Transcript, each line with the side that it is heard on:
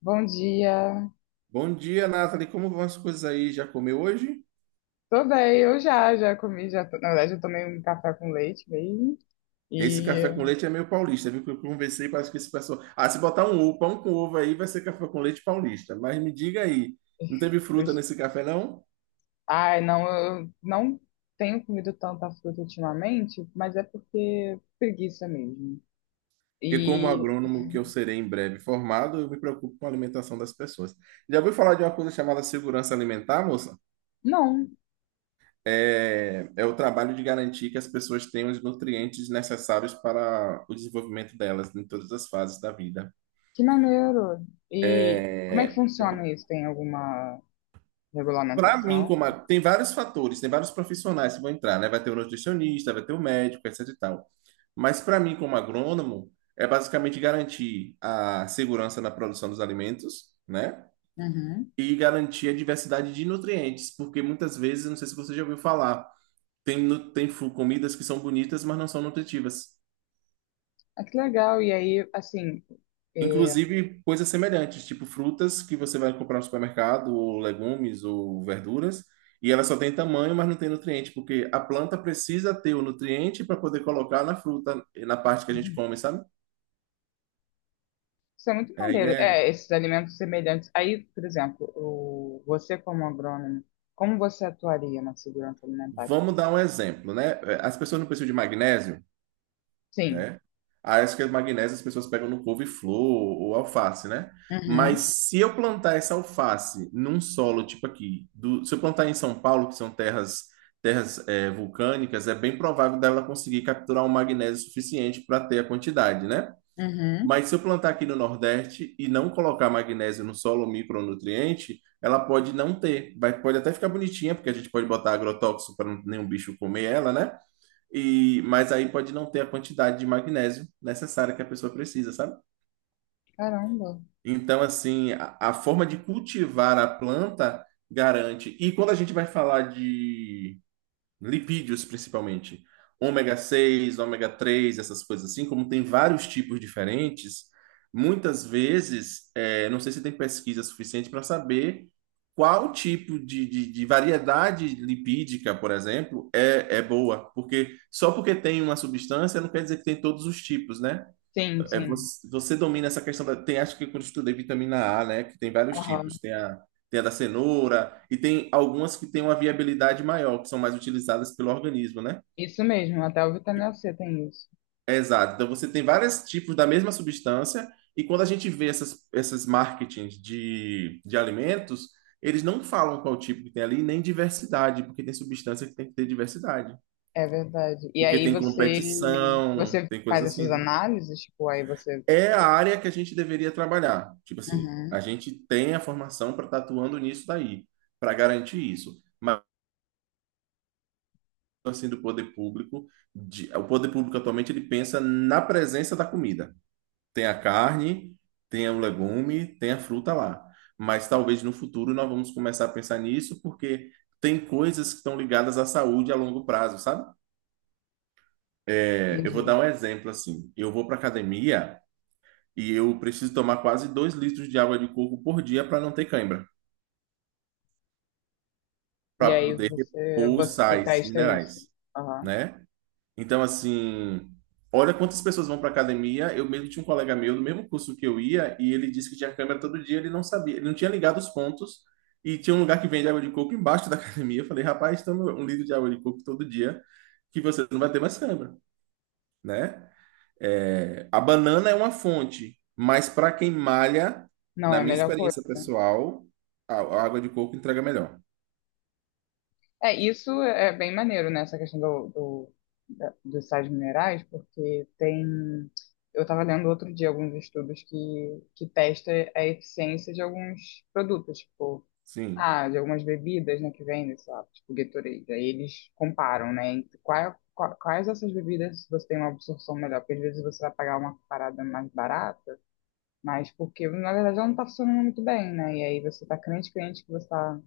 left: Bom dia.
right: Bom dia, Nathalie. Como vão as coisas aí? Já comeu hoje?
left: Tô bem, eu já comi, na verdade eu tomei um café com leite mesmo.
right: Esse café
left: E,
right: com leite é meio paulista, viu? Que eu conversei, parece que esse pessoal. Ah, se botar um ovo, pão com ovo aí, vai ser café com leite paulista. Mas me diga aí, não teve fruta nesse café, não?
left: ai, não, eu não tenho comido tanta fruta ultimamente, mas é porque preguiça mesmo.
right: Porque, como
left: E,
right: agrônomo que eu serei em breve formado, eu me preocupo com a alimentação das pessoas. Já ouviu falar de uma coisa chamada segurança alimentar, moça?
left: não,
right: É o trabalho de garantir que as pessoas tenham os nutrientes necessários para o desenvolvimento delas em todas as fases da vida.
left: que maneiro. E como é que
right: É,
left: funciona isso? Tem alguma
right: para mim,
left: regulamentação?
right: tem vários fatores, tem vários profissionais que vão entrar, né? Vai ter o nutricionista, vai ter o médico, etc e tal. Mas para mim, como agrônomo, é basicamente garantir a segurança na produção dos alimentos, né?
left: Uhum.
right: E garantir a diversidade de nutrientes, porque muitas vezes, não sei se você já ouviu falar, tem comidas que são bonitas, mas não são nutritivas.
left: Ah, que legal. É,
right: Inclusive coisas semelhantes, tipo frutas que você vai comprar no supermercado, ou legumes, ou verduras, e ela só tem tamanho, mas não tem nutriente, porque a planta precisa ter o nutriente para poder colocar na fruta, na parte que a gente
left: uhum.
right: come, sabe?
left: Isso é muito
right: Aí
left: maneiro.
right: é.
left: É, esses alimentos semelhantes. Aí, por exemplo, o, você como agrônomo, como você atuaria na segurança alimentar? Tipo,
right: Vamos
left: assim?
right: dar um exemplo, né? As pessoas não precisam de magnésio,
left: Sim.
right: né? Ah, acho que as magnésias as pessoas pegam no couve-flor ou alface, né? Mas
left: Uhum,
right: se eu plantar essa alface num solo tipo aqui, se eu plantar em São Paulo, que são terras vulcânicas, é bem provável dela conseguir capturar um magnésio suficiente para ter a quantidade, né?
left: uhum.
right: Mas se eu plantar aqui no Nordeste e não colocar magnésio no solo, micronutriente, ela pode não ter. Vai, pode até ficar bonitinha, porque a gente pode botar agrotóxico para nenhum bicho comer ela, né? E, mas aí pode não ter a quantidade de magnésio necessária que a pessoa precisa, sabe?
left: Caramba.
right: Então, assim, a forma de cultivar a planta garante. E quando a gente vai falar de lipídios principalmente, ômega 6 ômega 3, essas coisas assim, como tem vários tipos diferentes, muitas vezes, é, não sei se tem pesquisa suficiente para saber qual tipo de variedade lipídica, por exemplo, é boa, porque só porque tem uma substância não quer dizer que tem todos os tipos, né?
left: Sim,
right: É,
left: sim.
right: você domina essa questão da. Tem, acho que quando eu estudei vitamina A, né? Que tem vários
left: Aham.
right: tipos. Tem a, tem a da cenoura, e tem algumas que têm uma viabilidade maior, que são mais utilizadas pelo organismo, né?
left: Isso mesmo, até o vitamina C tem isso.
right: É, exato. Então você tem vários tipos da mesma substância, e quando a gente vê essas marketings de alimentos, eles não falam qual tipo que tem ali, nem diversidade, porque tem substância que tem que ter diversidade.
left: É verdade.
right: Porque tem competição,
left: Você
right: tem
left: faz
right: coisas assim,
left: essas
right: né?
left: análises, tipo, aí você.
right: É a área que a gente deveria trabalhar. Tipo assim,
left: Uhum,
right: a gente tem a formação para estar atuando nisso daí, para garantir isso. Mas assim do poder público, o poder público atualmente ele pensa na presença da comida. Tem a carne, tem o legume, tem a fruta lá. Mas talvez no futuro nós vamos começar a pensar nisso porque tem coisas que estão ligadas à saúde a longo prazo, sabe? É, eu vou
left: entendi.
right: dar um exemplo assim. Eu vou para academia e eu preciso tomar quase 2 litros de água de coco por dia para não ter cãibra,
left: E
right: para
left: aí
right: poder
left: você,
right: repor os
left: você
right: sais
left: testa isso.
right: minerais,
left: Aham.
right: né? Então, assim, olha quantas pessoas vão para academia. Eu mesmo tinha um colega meu do mesmo curso que eu ia e ele disse que tinha câimbra todo dia. Ele não sabia, ele não tinha ligado os pontos. E tinha um lugar que vende água de coco embaixo da academia. Eu falei, rapaz, toma 1 litro de água de coco todo dia que você não vai ter mais câimbra, né? É, a banana é uma fonte, mas para quem malha,
left: Não,
right: na
left: é a
right: minha
left: melhor coisa.
right: experiência pessoal, a água de coco entrega melhor.
left: É, isso é bem maneiro, né? Essa questão dos sais minerais, porque tem. Eu estava lendo outro dia alguns estudos que testa a eficiência de alguns produtos, tipo,
right: Sim,
left: ah, de algumas bebidas, né, que vendem, sei lá, tipo Gatorade. Aí eles comparam, né, entre quais dessas bebidas você tem uma absorção melhor, porque às vezes você vai pagar uma parada mais barata, mas porque, na verdade, ela não está funcionando muito bem, né? E aí você está crente, crente que você está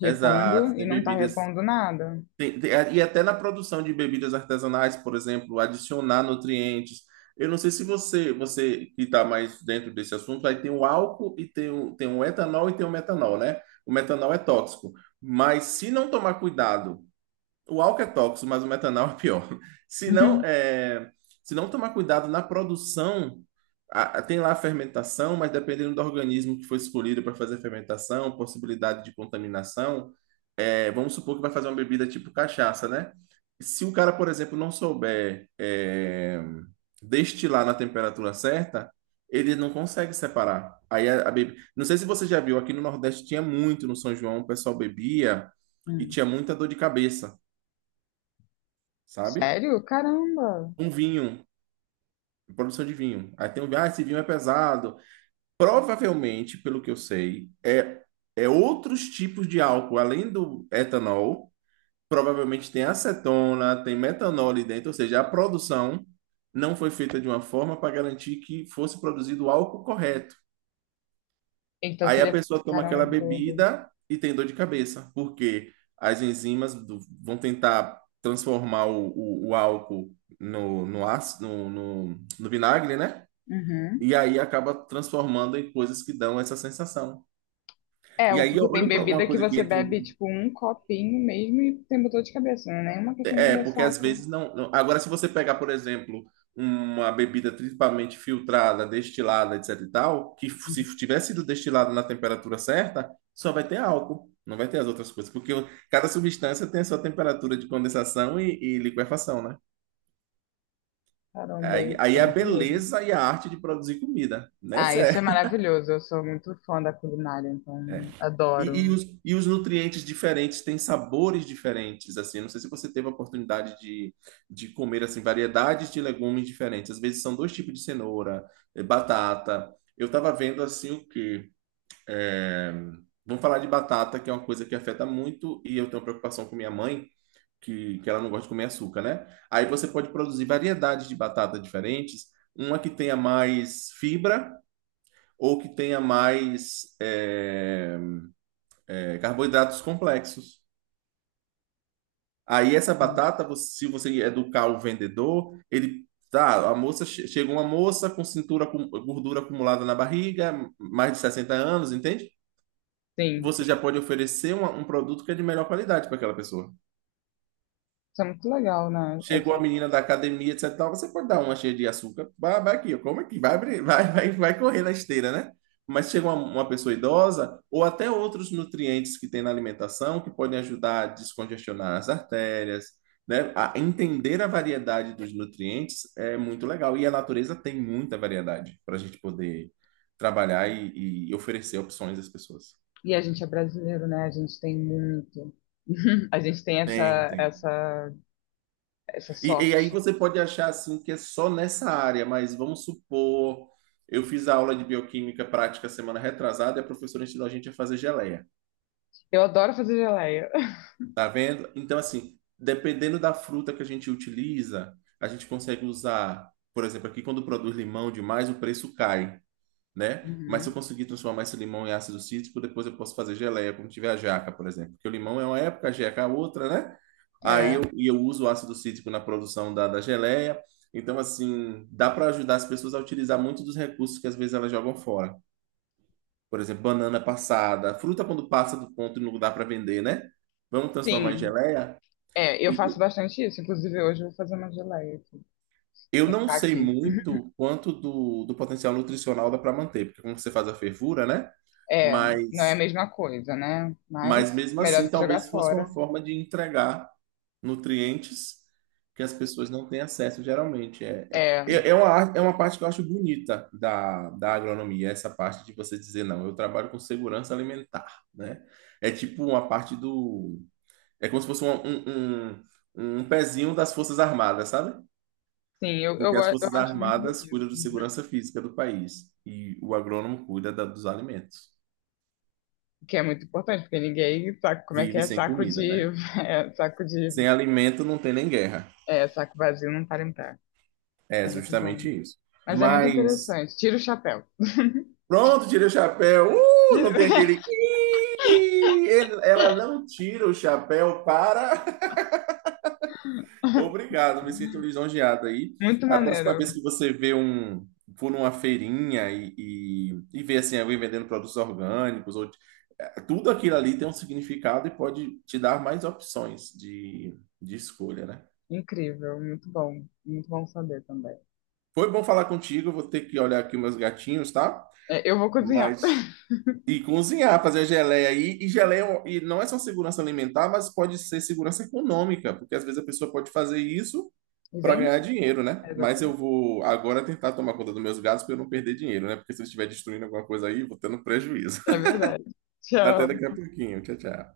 left: repondo
right: exato.
left: e
right: Tem
left: não está
right: bebidas.
left: repondo nada.
right: E até na produção de bebidas artesanais, por exemplo, adicionar nutrientes. Eu não sei se você, você que está mais dentro desse assunto, aí tem o álcool e tem o etanol e tem o metanol, né? O metanol é tóxico. Mas se não tomar cuidado. O álcool é tóxico, mas o metanol é pior. Se não,
left: Uhum.
right: é, Se não tomar cuidado na produção, tem lá a fermentação, mas dependendo do organismo que foi escolhido para fazer a fermentação, possibilidade de contaminação, é, vamos supor que vai fazer uma bebida tipo cachaça, né? Se o cara, por exemplo, não souber destilar na temperatura certa, ele não consegue separar. Aí a bebida. Não sei se você já viu, aqui no Nordeste tinha muito, no São João, o pessoal bebia e
left: Hum.
right: tinha muita dor de cabeça, sabe?
left: Sério? Caramba!
right: Um vinho, produção de vinho. Aí tem um vinho, ah, esse vinho é pesado. Provavelmente, pelo que eu sei, é, é outros tipos de álcool, além do etanol, provavelmente tem acetona, tem metanol ali dentro, ou seja, a produção não foi feita de uma forma para garantir que fosse produzido o álcool correto.
left: Então
right: Aí a
left: seria.
right: pessoa toma aquela
left: Caramba, que doido.
right: bebida e tem dor de cabeça, porque as enzimas vão tentar transformar o álcool no ácido, no vinagre, né?
left: Uhum.
right: E aí acaba transformando em coisas que dão essa sensação.
left: É,
right: E
left: o-
right: aí
left: porque tem
right: olha pra uma
left: bebida que
right: coisa que
left: você
right: entra.
left: bebe, tipo, um copinho mesmo e tem dor de cabeça, não é nem uma questão de
right: É, porque às
left: ressaca.
right: vezes não. Agora, se você pegar, por exemplo, uma bebida principalmente filtrada, destilada, etc e tal, se tivesse sido destilada na temperatura certa, só vai ter álcool, não vai ter as outras coisas. Porque cada substância tem a sua temperatura de condensação e liquefação, né?
left: Caramba,
right: Aí, aí
left: isso é
right: é a
left: muito doido.
right: beleza e a arte de produzir comida, né?
left: Ah,
right: Essa
left: isso
right: é.
left: é maravilhoso. Eu sou muito fã da culinária, então adoro.
right: E os nutrientes diferentes têm sabores diferentes, assim. Não sei se você teve a oportunidade de, comer, assim, variedades de legumes diferentes. Às vezes são dois tipos de cenoura, eh, batata. Eu estava vendo, assim, o quê? É, Vamos falar de batata, que é uma coisa que afeta muito, e eu tenho preocupação com minha mãe, que ela não gosta de comer açúcar, né? Aí você pode produzir variedades de batata diferentes, uma que tenha mais fibra ou que tenha mais carboidratos complexos. Aí essa
left: Sim,
right: batata, se você educar o vendedor, ele tá, chega uma moça com cintura com gordura acumulada na barriga, mais de 60 anos, entende?
left: sim.
right: Você já
left: Sim.
right: pode oferecer um produto que é de melhor qualidade para aquela pessoa.
left: Isso é muito legal, né?
right: Chegou a
left: Assim,
right: menina da academia, etc. e tal, você pode dar uma cheia de açúcar, vai, vai aqui, ó, come aqui, vai, abrir, vai, vai, vai correr na esteira, né? Mas chega uma pessoa idosa, ou até outros nutrientes que tem na alimentação, que podem ajudar a descongestionar as artérias, né? A entender a variedade dos nutrientes é muito legal. E a natureza tem muita variedade para a gente poder trabalhar e oferecer opções às pessoas.
left: e a gente é brasileiro, né? A gente tem muito. A gente tem
right: Tem, tem.
left: essa
right: E aí
left: sorte.
right: você pode achar assim que é só nessa área, mas vamos supor, eu fiz a aula de bioquímica prática semana retrasada e a professora ensinou a gente a fazer geleia,
left: Eu adoro fazer geleia.
right: tá vendo? Então assim, dependendo da fruta que a gente utiliza, a gente consegue usar, por exemplo, aqui quando produz limão demais, o preço cai, né? Mas se eu
left: Uhum.
right: conseguir transformar esse limão em ácido cítrico, depois eu posso fazer geleia, como tiver a jaca, por exemplo. Porque o limão é uma época, a jaca é outra, né?
left: É,
right: E eu uso o ácido cítrico na produção da geleia. Então, assim, dá para ajudar as pessoas a utilizar muito dos recursos que às vezes elas jogam fora. Por exemplo, banana passada, fruta quando passa do ponto e não dá para vender, né? Vamos transformar em
left: sim.
right: geleia?
left: É, eu faço
right: E
left: bastante isso. Inclusive, hoje eu vou fazer uma geleia aqui,
right: eu
left: com
right: não sei
left: caqui.
right: muito quanto do potencial nutricional dá para manter, porque como você faz a fervura, né?
left: É, não é a
right: Mas
left: mesma coisa, né? Mas
right: Mesmo
left: melhor
right: assim,
left: do que jogar
right: talvez fosse uma
left: fora.
right: forma de entregar nutrientes que as pessoas não têm acesso geralmente. É,
left: É,
right: é uma parte que eu acho bonita da agronomia, essa parte de você dizer, não, eu trabalho com segurança alimentar, né? É tipo uma parte do... É como se fosse um pezinho das Forças Armadas, sabe? Porque as
left: eu
right: Forças
left: acho muito
right: Armadas
left: bonito.
right: cuidam de segurança física do país e o agrônomo cuida dos alimentos.
left: O que é muito importante, porque ninguém sabe como é que
right: Vive
left: é
right: sem
left: saco
right: comida,
left: de.
right: né?
left: É, saco de.
right: Sem alimento não tem nem guerra.
left: É, saco vazio não para em pé.
right: É
left: É muito bom.
right: justamente isso.
left: Mas é muito
right: Mas
left: interessante. Tira o chapéu.
right: pronto, tirei o chapéu. Não tem aquele. "Ih". Ela não tira o chapéu para. Obrigado, me sinto lisonjeado aí.
left: Muito
right: A próxima
left: maneiro.
right: vez que você vê um. For numa feirinha e, e ver assim, alguém vendendo produtos orgânicos, ou tudo aquilo ali tem um significado e pode te dar mais opções de escolha, né?
left: Incrível. Muito bom. Muito bom saber também.
right: Foi bom falar contigo, vou ter que olhar aqui meus gatinhos, tá?
left: É, eu vou cozinhar.
right: Mas e cozinhar, fazer a geleia aí. E geleia é e não é só segurança alimentar, mas pode ser segurança econômica, porque às vezes a pessoa pode fazer isso
left: E
right: para ganhar
left: vender.
right: dinheiro, né? Mas eu
left: Exatamente.
right: vou agora tentar tomar conta dos meus gatos para eu não perder dinheiro, né? Porque se eu estiver destruindo alguma coisa aí, eu vou tendo prejuízo.
left: É verdade.
right: Até daqui
left: Tchau.
right: a pouquinho. Tchau, tchau.